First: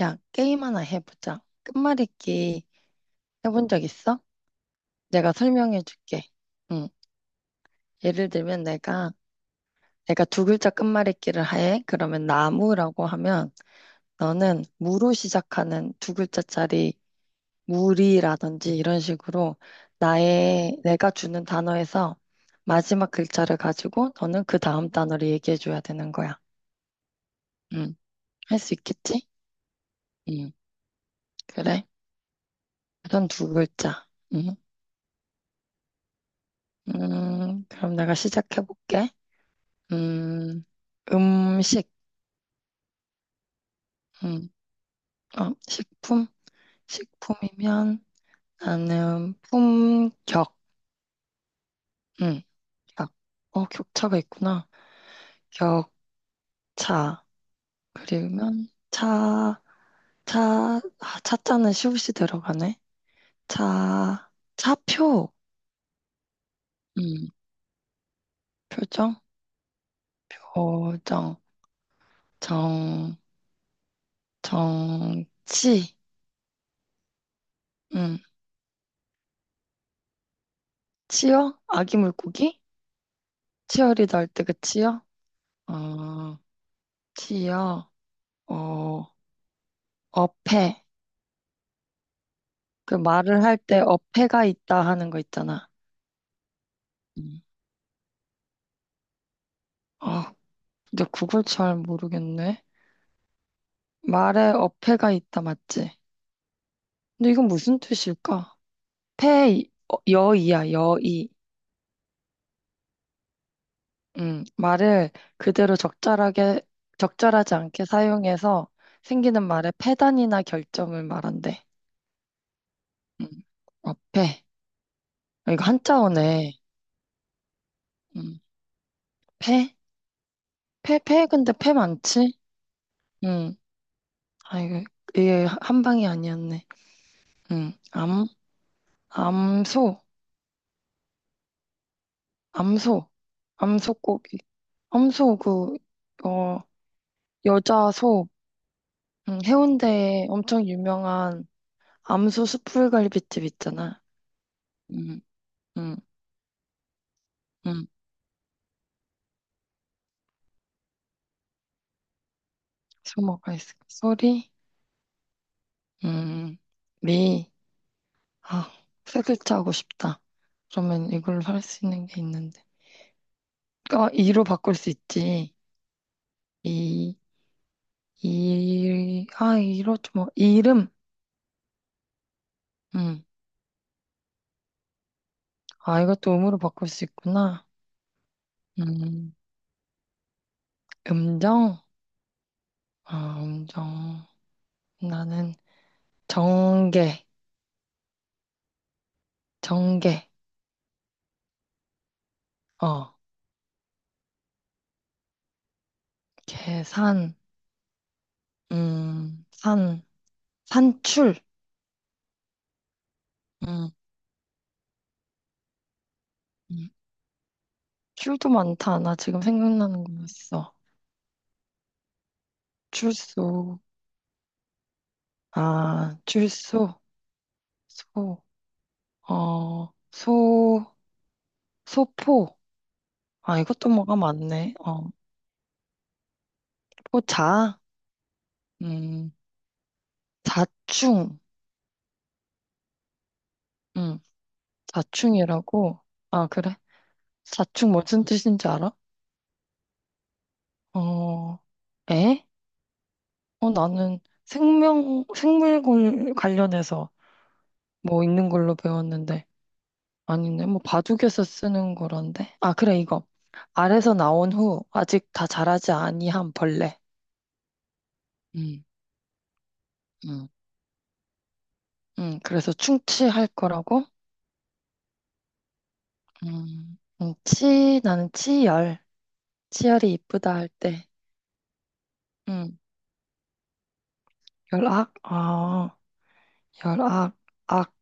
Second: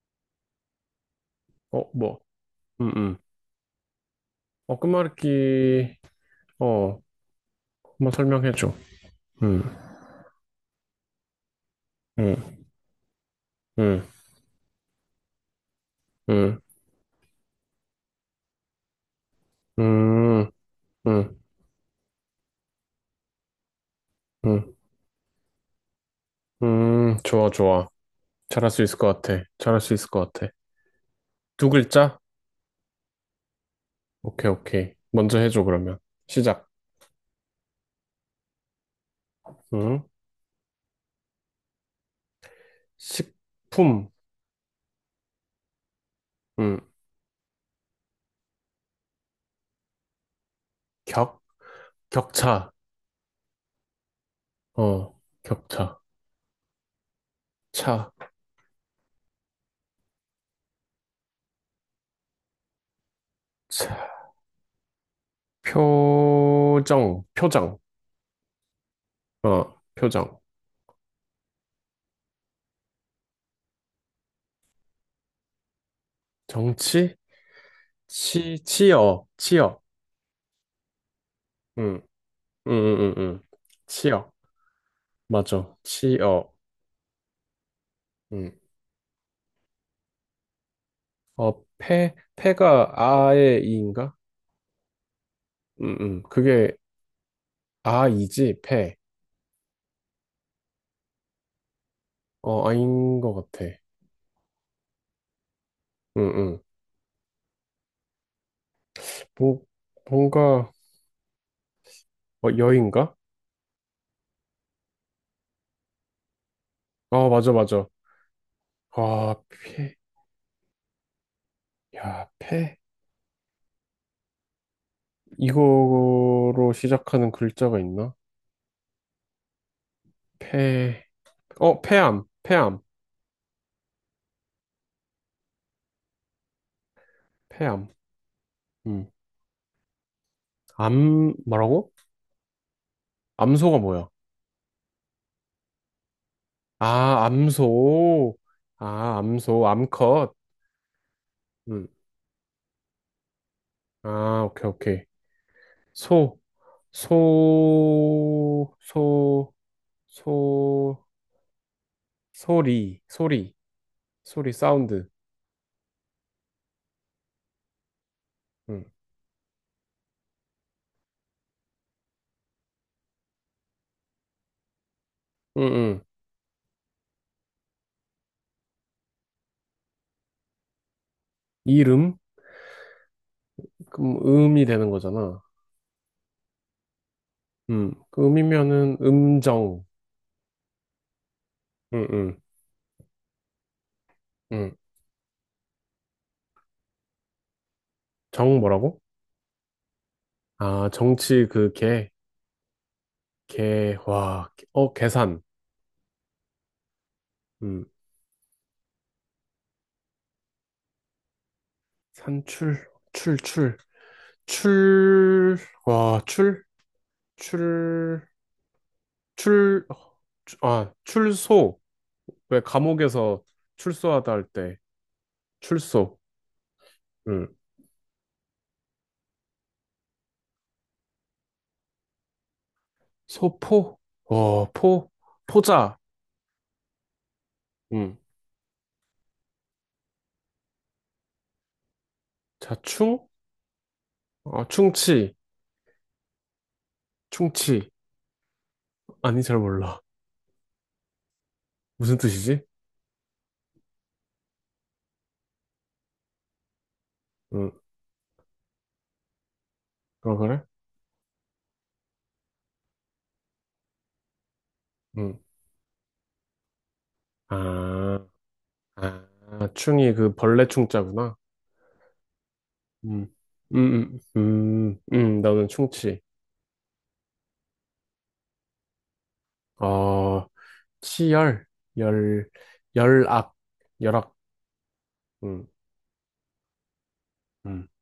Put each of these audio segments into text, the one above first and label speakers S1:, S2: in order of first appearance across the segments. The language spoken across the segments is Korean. S1: 야, 게임 하나 해보자.
S2: 어, 뭐,
S1: 끝말잇기
S2: 응, 응.
S1: 해본 적 있어?
S2: 어,
S1: 내가 설명해
S2: 끝말잇기,
S1: 줄게. 응.
S2: 어, 한번
S1: 예를 들면
S2: 설명해줘.
S1: 내가,
S2: 음,
S1: 내가 두 글자 끝말잇기를 해. 그러면
S2: 음,
S1: 나무라고 하면
S2: 음,
S1: 너는 무로 시작하는 두
S2: 음,
S1: 글자짜리 무리라든지 이런 식으로
S2: 음,
S1: 내가
S2: 음,
S1: 주는 단어에서 마지막 글자를 가지고 너는 그
S2: 음,
S1: 다음 단어를 얘기해 줘야 되는 거야.
S2: 좋아, 좋아.
S1: 응. 할
S2: 잘할
S1: 수
S2: 수 있을 것
S1: 있겠지?
S2: 같아. 잘할 수 있을 것 같아.
S1: 응.
S2: 두
S1: 그래.
S2: 글자?
S1: 우선 두 글자.
S2: 오케이,
S1: 응.
S2: 오케이. 먼저 해줘, 그러면. 시작.
S1: 그럼 내가 시작해 볼게.
S2: 음,
S1: 음, 음식,
S2: 식품,
S1: 음, 식품?
S2: 음,
S1: 식품이면 나는 품격,
S2: 격,
S1: 음,
S2: 격차,
S1: 격. 격차가 있구나.
S2: 어, 격차,
S1: 격차. 그
S2: 차,
S1: 리면 차, 차자는 시옷이 들어가네. 차,
S2: 차,
S1: 차표,
S2: 표정,
S1: 음,
S2: 표정,
S1: 표정,
S2: 어, 표정.
S1: 표정, 정, 정치,
S2: 정치,
S1: 음,
S2: 치, 치어, 치어.
S1: 치어? 아기
S2: 음.
S1: 물고기?
S2: 응응응응.
S1: 치어리더 할
S2: 치어.
S1: 때 그 치어?
S2: 맞아.
S1: 어,
S2: 치어.
S1: 치어,
S2: 응.
S1: 어, 어폐.
S2: 어, 폐가
S1: 그 말을 할
S2: 아의
S1: 때
S2: 이인가?
S1: 어폐가 있다 하는 거 있잖아.
S2: 응응. 그게
S1: 음.
S2: 아이지, 폐.
S1: 아, 근데 그걸 잘 모르겠네.
S2: 어, 아인 것 같아.
S1: 말에 어폐가 있다 맞지?
S2: 응응.
S1: 근데 이건 무슨 뜻일까? 폐,
S2: 뭐, 뭔가,
S1: 여이야, 여이.
S2: 어, 여인가?
S1: 말을 그대로
S2: 어, 맞아,
S1: 적절하지 않게
S2: 맞아.
S1: 사용해서
S2: 아,
S1: 생기는 말의
S2: 폐.
S1: 폐단이나 결점을 말한대.
S2: 야, 폐.
S1: 음, 어폐. 아, 이거 한자어네.
S2: 이거로 시작하는 글자가 있나?
S1: 음, 폐? 폐,
S2: 폐.
S1: 폐, 근데 폐
S2: 어, 폐암.
S1: 많지?
S2: 폐암.
S1: 음, 아, 이게 한 방이 아니었네. 응,
S2: 폐암.
S1: 암,
S2: 음.
S1: 암소,
S2: 암, 뭐라고?
S1: 암소,
S2: 암소가 뭐야?
S1: 암소고기. 암소, 어,
S2: 아,
S1: 여자 소,
S2: 암소. 아,
S1: 응,
S2: 암소,
S1: 해운대에
S2: 암컷.
S1: 엄청 유명한
S2: 음.
S1: 암소 숯불갈비집 있잖아.
S2: 아, 오케이, 오케이.
S1: 응, 응,
S2: 소,
S1: 응,
S2: 소, 소, 소, 소리, 소리,
S1: 소모가 있어. 소리,
S2: 소리, 사운드.
S1: 응, 리, 아,
S2: 음.
S1: 세 글자 하고 싶다. 그러면 이걸로 할 수 있는 게 있는데. 아, 이로 바꿀 수 있지.
S2: 음, 음.
S1: 이, 이, 아, 이로 좀, 이름.
S2: 이름?
S1: 응,
S2: 그럼 음이 되는 거잖아.
S1: 아, 이것도 음으로 바꿀 수 있구나.
S2: 음. 그 음이면은
S1: 음.
S2: 음정.
S1: 음정?
S2: 음, 음,
S1: 아, 음정.
S2: 음.
S1: 나는 정계,
S2: 정 뭐라고?
S1: 정계.
S2: 아, 정치 그 개,
S1: 어,
S2: 개, 와, 계산.
S1: 계산,
S2: 음.
S1: 산, 산출.
S2: 산출, 출, 출,
S1: 음,
S2: 출, 와, 출?
S1: 음.
S2: 출,
S1: 출도 많다. 나 지금
S2: 출, 어,
S1: 생각나는 거 있어.
S2: 아, 출소. 왜 감옥에서
S1: 출소,
S2: 출소하다 할 때,
S1: 아,
S2: 출소.
S1: 출소,
S2: 응.
S1: 소, 소, 소포. 아, 이것도
S2: 소포?
S1: 뭐가
S2: 어,
S1: 많네.
S2: 포? 포자.
S1: 포자,
S2: 응.
S1: 음, 자충,
S2: 자, 충?
S1: 음,
S2: 어, 충치.
S1: 자충이라고. 아, 그래?
S2: 충치.
S1: 자충 무슨 뜻인지 알아?
S2: 아니, 잘 몰라.
S1: 어,
S2: 무슨
S1: 에?
S2: 뜻이지?
S1: 나는 생명, 생물 관련해서
S2: 응.
S1: 뭐 있는 걸로 배웠는데.
S2: 어, 그래?
S1: 아니네. 뭐 바둑에서 쓰는 거란데. 아, 그래, 이거. 알에서 나온 후 아직
S2: 응.
S1: 다 자라지 아니한 벌레.
S2: 아,
S1: 음,
S2: 아, 충이 그
S1: 음.
S2: 벌레 충자구나.
S1: 그래서
S2: 음,
S1: 충치할 거라고?
S2: 음, 음, 나는 충치.
S1: 음. 치, 나는 치열. 치열이
S2: 어,
S1: 이쁘다 할 때.
S2: 치열, 열,
S1: 음,
S2: 열악, 열악.
S1: 열악? 아, 열악.
S2: 음,
S1: 악,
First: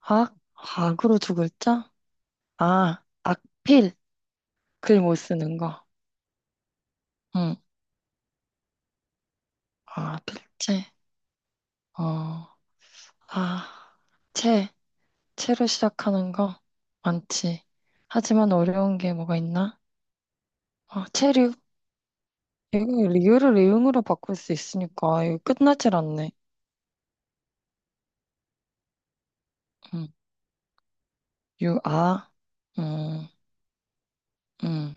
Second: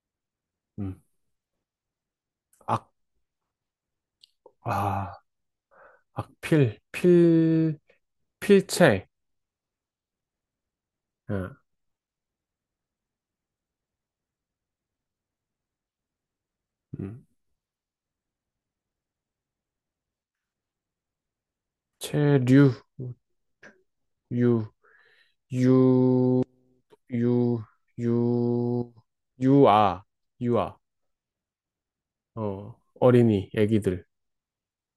S1: 악?
S2: 음.
S1: 악으로 두 글자?
S2: 악,
S1: 아, 악필. 글
S2: 아,
S1: 못 쓰는 거.
S2: 악필,
S1: 응.
S2: 필, 필체,
S1: 아, 필체.
S2: 어,
S1: 어, 아, 채. 채로 시작하는 거
S2: 음.
S1: 많지. 하지만 어려운 게 뭐가 있나? 아, 체류.
S2: 체류,
S1: 이거 리을을 리응으로 바꿀 수
S2: 유,
S1: 있으니까 이거 끝나질 않네.
S2: 유, 유, 유, 유아,
S1: 음,
S2: 유아,
S1: 유, 아.
S2: 어,
S1: 음,
S2: 어린이, 애기들,
S1: 음.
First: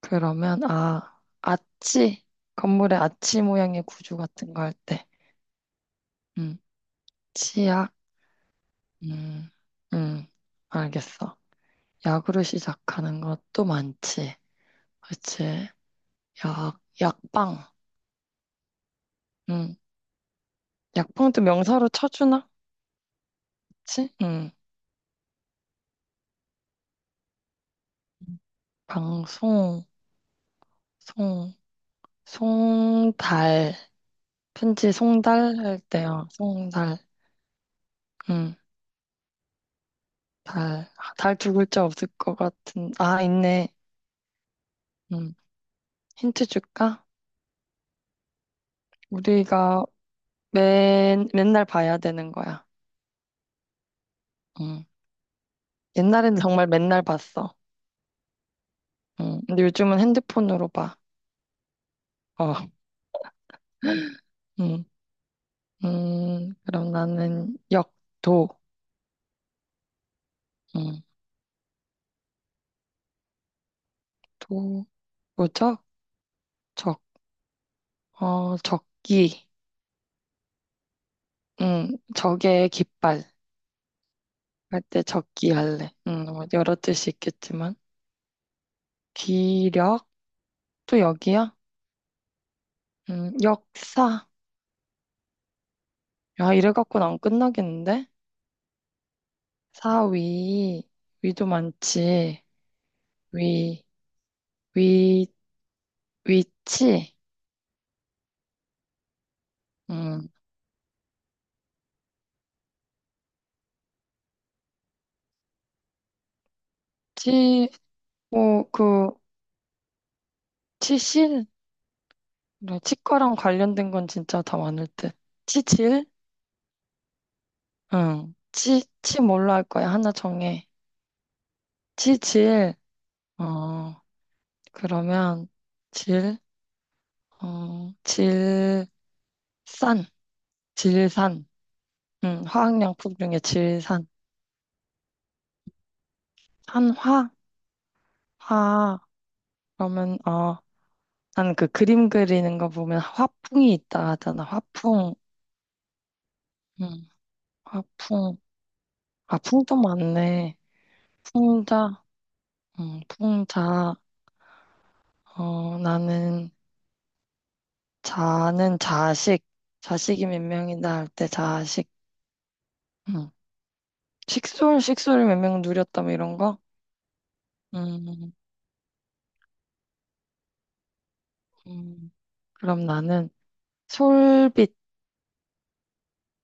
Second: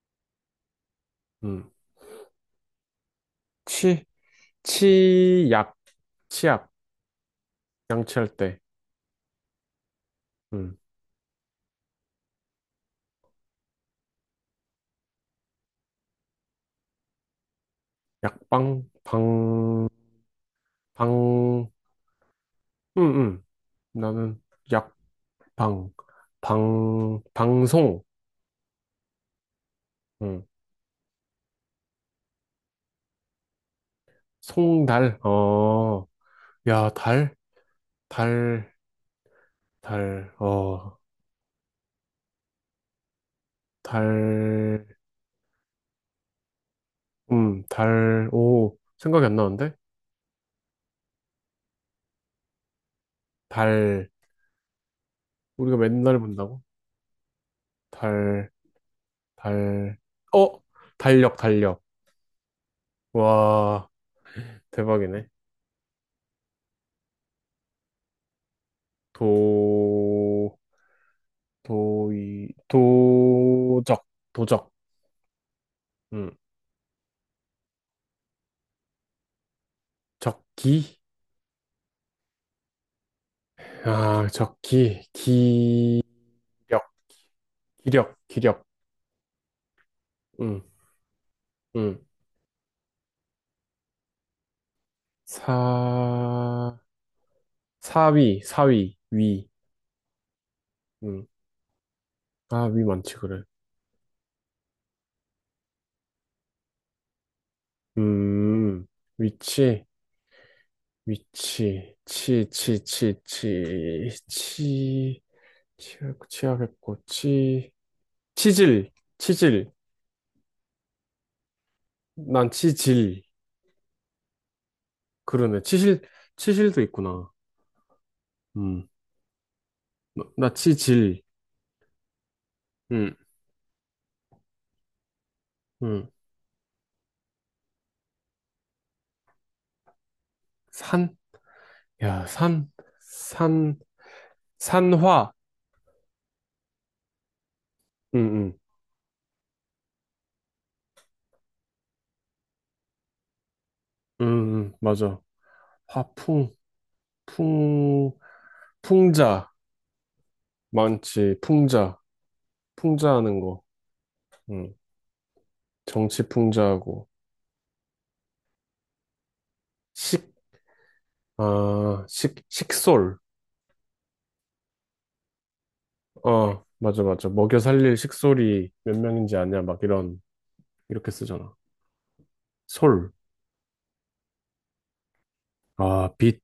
S1: 그러면 아,
S2: 음.
S1: 아치. 건물의 아치 모양의
S2: 치,
S1: 구조 같은 거 할 때.
S2: 치약,
S1: 음,
S2: 치약,
S1: 치약.
S2: 양치할 때,
S1: 음, 음.
S2: 음.
S1: 알겠어. 약으로 시작하는 것도 많지. 그치? 약, 약방.
S2: 약방,
S1: 음.
S2: 방,
S1: 약방도
S2: 방,
S1: 명사로 쳐주나?
S2: 음, 음.
S1: 그치?
S2: 나는
S1: 음.
S2: 약방, 방, 방송,
S1: 방송,
S2: 음.
S1: 송, 송달. 편지
S2: 송달,
S1: 송달 할
S2: 어.
S1: 때요.
S2: 야,
S1: 송달.
S2: 달?
S1: 음.
S2: 달, 달,
S1: 달.
S2: 어,
S1: 달 두 글자 없을 것 같은. 아, 있네.
S2: 달,
S1: 음. 힌트 줄까?
S2: 달, 오, 생각이 안 나는데?
S1: 우리가 맨날 봐야 되는 거야.
S2: 달,
S1: 음.
S2: 우리가 맨날
S1: 옛날에는
S2: 본다고?
S1: 정말 맨날 봤어.
S2: 달,
S1: 음. 근데
S2: 달,
S1: 요즘은
S2: 어?
S1: 핸드폰으로 봐.
S2: 달력, 달력.
S1: 어.
S2: 와,
S1: 음.
S2: 대박이네.
S1: 음. 그럼 나는 도.
S2: 도,
S1: 음.
S2: 도이, 도적, 도적,
S1: 도, 뭐죠?
S2: 음,
S1: 적. 적기.
S2: 적기?
S1: 응, 적의 깃발.
S2: 아,
S1: 할
S2: 적기,
S1: 때 적기 할래.
S2: 기력,
S1: 응, 뭐 여러 뜻이 있겠지만.
S2: 기력, 기력,
S1: 기력?
S2: 음,
S1: 또 여기야?
S2: 음,
S1: 역사. 야, 이래
S2: 사,
S1: 갖고는 안 끝나겠는데?
S2: 사위, 사위, 위.
S1: 사위.
S2: 음.
S1: 위도 많지.
S2: 아, 위 많지, 그래.
S1: 위, 위, 위치.
S2: 음, 위치,
S1: 음
S2: 위치, 치, 치, 치, 치, 치, 치약, 치약했고,
S1: 치,
S2: 치,
S1: 뭐,
S2: 치질,
S1: 그,
S2: 치질,
S1: 치실?
S2: 난
S1: 그래,
S2: 치질.
S1: 치과랑 관련된 건 진짜 다 많을 듯.
S2: 그러네. 치실,
S1: 치질?
S2: 치실도 있구나.
S1: 응. 치,
S2: 음,
S1: 치 뭘로 할 거야? 하나
S2: 나
S1: 정해.
S2: 치질.
S1: 치질.
S2: 음,
S1: 어. 그러면
S2: 음,
S1: 질, 질산,
S2: 산,
S1: 질산.
S2: 야, 산,
S1: 화학양품 중에
S2: 산,
S1: 질산.
S2: 산화.
S1: 한화,
S2: 음, 음,
S1: 화. 그러면 나는 그 그림 그리는 거 보면 화풍이 있다 하잖아. 화풍.
S2: 맞아. 화풍,
S1: 음,
S2: 풍,
S1: 화풍. 아,
S2: 풍자.
S1: 풍도 많네.
S2: 많지, 풍자.
S1: 풍자.
S2: 풍자하는 거.
S1: 풍자.
S2: 음.
S1: 나는
S2: 정치풍자하고
S1: 자는 자식.
S2: 식,
S1: 자식이 몇 명이다 할 때 자식.
S2: 아, 식, 식솔.
S1: 음, 식솔, 식솔을 몇 명 누렸다 뭐 이런 거.
S2: 어, 맞아, 맞아. 먹여 살릴
S1: 음,
S2: 식솔이 몇 명인지 아냐? 막 이런, 이렇게 쓰잖아.
S1: 음. 그럼
S2: 솔.
S1: 나는 솔빛,
S2: 아, 빛.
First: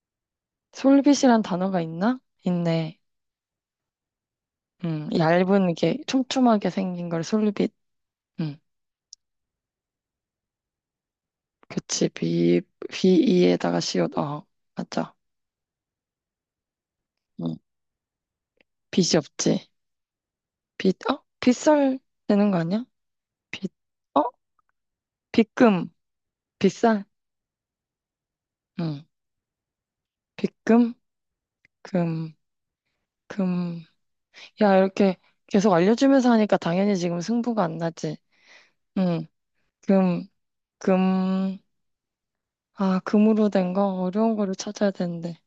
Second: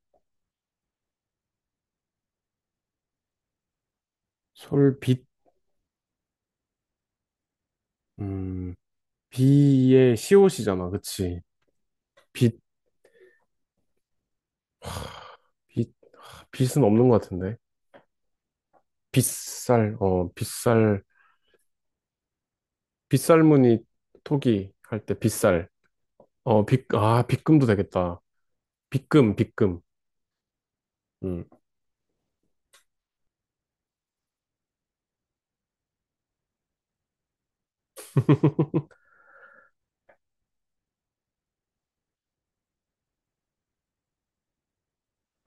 S1: 솔빛이란 단어가 있나? 있네.
S2: 솔, 빛.
S1: 얇은 게 촘촘하게 생긴 걸 솔빛. 음,
S2: 음, 비의 시옷이잖아. 그치?
S1: 그치.
S2: 빛,
S1: 비, 비이에다가 시옷. 어, 맞아.
S2: 빛. 아, 빛은 없는 것
S1: 음,
S2: 같은데.
S1: 빛이 없지.
S2: 빗살, 어,
S1: 빛,
S2: 빗살.
S1: 어? 빗살 되는 거 아니야? 빛,
S2: 빗살무늬
S1: 어?
S2: 토기 할 때 빗살.
S1: 빗금,
S2: 어, 빗,
S1: 빗살.
S2: 아, 빗금도 되겠다.
S1: 음,
S2: 빗금, 빗금.
S1: 빗금,
S2: 음.
S1: 금, 금. 야, 이렇게 계속 알려주면서 하니까 당연히 지금 승부가 안 나지. 음, 금, 금. 아, 금으로 된 거? 어려운 거를 찾아야 되는데.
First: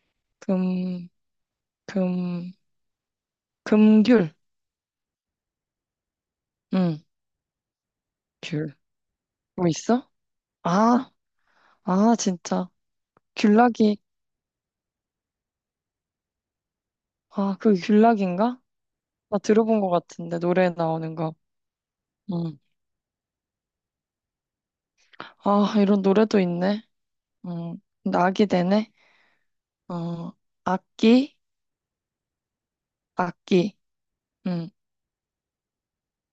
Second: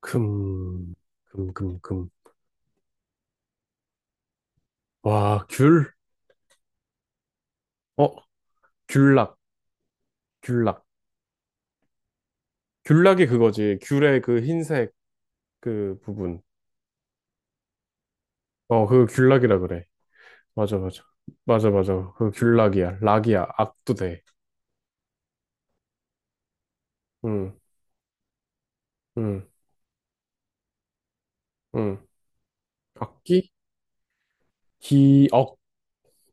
S2: 금,
S1: 금,
S2: 금, 금, 금.
S1: 금, 금귤.
S2: 와, 귤?
S1: 응,
S2: 어,
S1: 귤.
S2: 귤락,
S1: 뭐 있어?
S2: 귤락.
S1: 아, 아, 진짜.
S2: 귤락이 그거지.
S1: 귤락이.
S2: 귤의 그 흰색 그 부분.
S1: 아, 그 귤락인가?
S2: 어, 그거
S1: 나
S2: 귤락이라
S1: 들어본
S2: 그래.
S1: 것 같은데, 노래에
S2: 맞아, 맞아.
S1: 나오는 거.
S2: 맞아, 맞아. 그
S1: 응.
S2: 귤락이야. 락이야. 악도 돼.
S1: 아, 이런 노래도 있네.
S2: 응,
S1: 응. 낙이 되네.
S2: 응,
S1: 어, 악기,
S2: 응. 악기?
S1: 악기. 응.
S2: 기억,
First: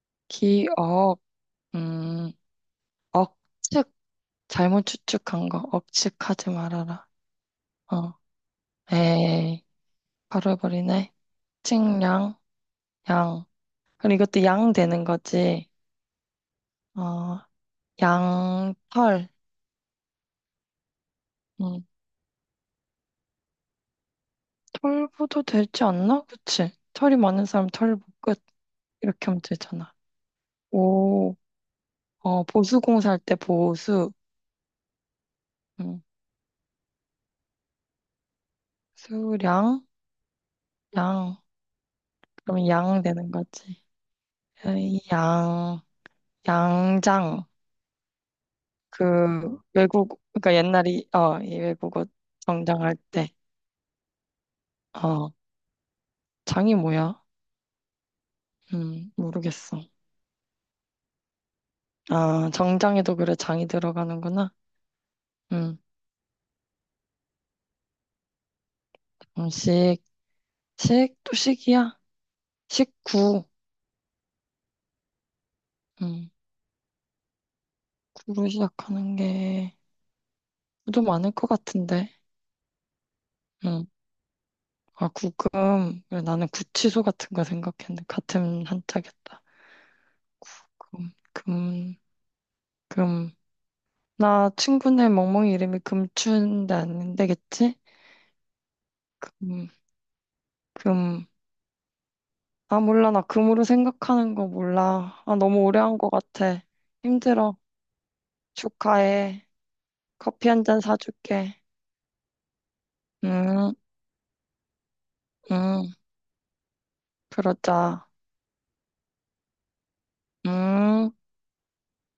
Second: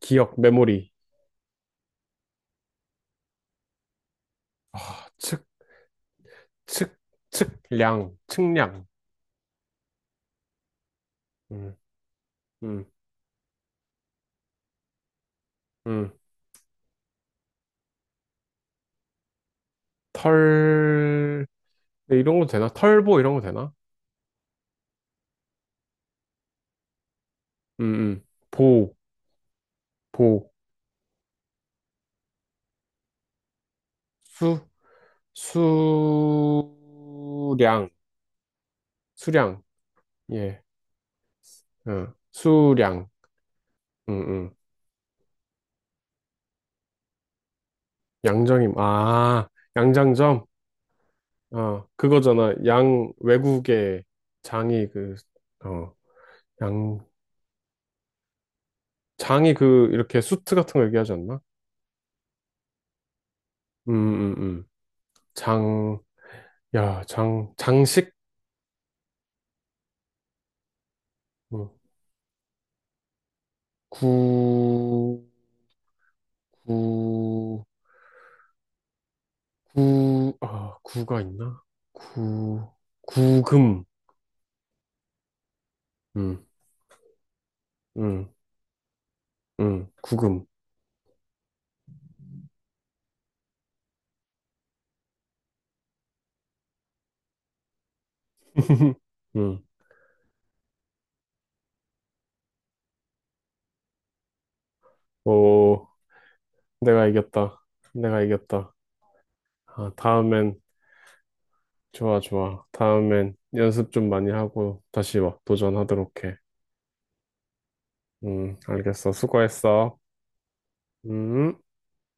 S2: 기억, 메모리.
S1: 기억, 음, 억측. 잘못
S2: 아, 측,
S1: 추측한 거. 억측하지
S2: 측,
S1: 말아라. 어,
S2: 측량, 측량.
S1: 에이. 바로 해버리네.
S2: 응,
S1: 측량,
S2: 응,
S1: 양. 그럼 이것도 양 되는 거지.
S2: 응.
S1: 어, 양털.
S2: 털,
S1: 음,
S2: 네, 이런 거 되나? 털보 이런 거 되나?
S1: 털보도 되지 않나? 그치? 털이 많은 사람
S2: 응,
S1: 털보
S2: 응.
S1: 끝.
S2: 보,
S1: 이렇게 하면 되잖아.
S2: 보,
S1: 오, 보수공사 할 때 보수.
S2: 수,
S1: 음,
S2: 수량, 수량,
S1: 수량,
S2: 예,
S1: 양.
S2: 어,
S1: 그러면 양
S2: 수량,
S1: 되는 거지.
S2: 응, 응.
S1: 에이, 양, 양장.
S2: 양정임, 아,
S1: 그, 외국,
S2: 양장점,
S1: 그러니까 옛날이, 이
S2: 어,
S1: 외국어
S2: 그거잖아.
S1: 정장할
S2: 양,
S1: 때.
S2: 외국의 장이 그,
S1: 어,
S2: 어,
S1: 장이
S2: 양,
S1: 뭐야?
S2: 장이
S1: 모르겠어.
S2: 그, 이렇게 수트 같은 거 얘기하지 않나?
S1: 아, 정장에도 그래, 장이
S2: 음, 음,
S1: 들어가는구나.
S2: 음.
S1: 음,
S2: 장, 야, 장, 장식?
S1: 음식. 식? 또
S2: 어,
S1: 식이야? 식구.
S2: 구,
S1: 음,
S2: 구,
S1: 구로 시작하는 게
S2: 구, 아,
S1: 좀
S2: 구가
S1: 많을 것
S2: 있나?
S1: 같은데.
S2: 구, 구금,
S1: 음, 아, 구금. 그래,
S2: 음,
S1: 나는 구치소 같은 거 생각했는데
S2: 음,
S1: 같은 한자겠다.
S2: 구금.
S1: 구금, 금, 금. 나 친구네 멍멍이 이름이 금춘데 안 되겠지?
S2: 응.
S1: 금, 금. 아, 몰라. 나 금으로 생각하는 거 몰라. 아, 너무 오래
S2: 오,
S1: 한 것 같아.
S2: 내가
S1: 힘들어.
S2: 이겼다. 내가 이겼다.
S1: 축하해.
S2: 아,
S1: 커피
S2: 다음엔,
S1: 한 잔 사줄게.
S2: 좋아, 좋아. 다음엔
S1: 응,
S2: 연습 좀 많이 하고 다시 와,
S1: 응,
S2: 도전하도록 해.
S1: 그러자.
S2: 알겠어. 수고했어.
S1: 응.
S2: 음.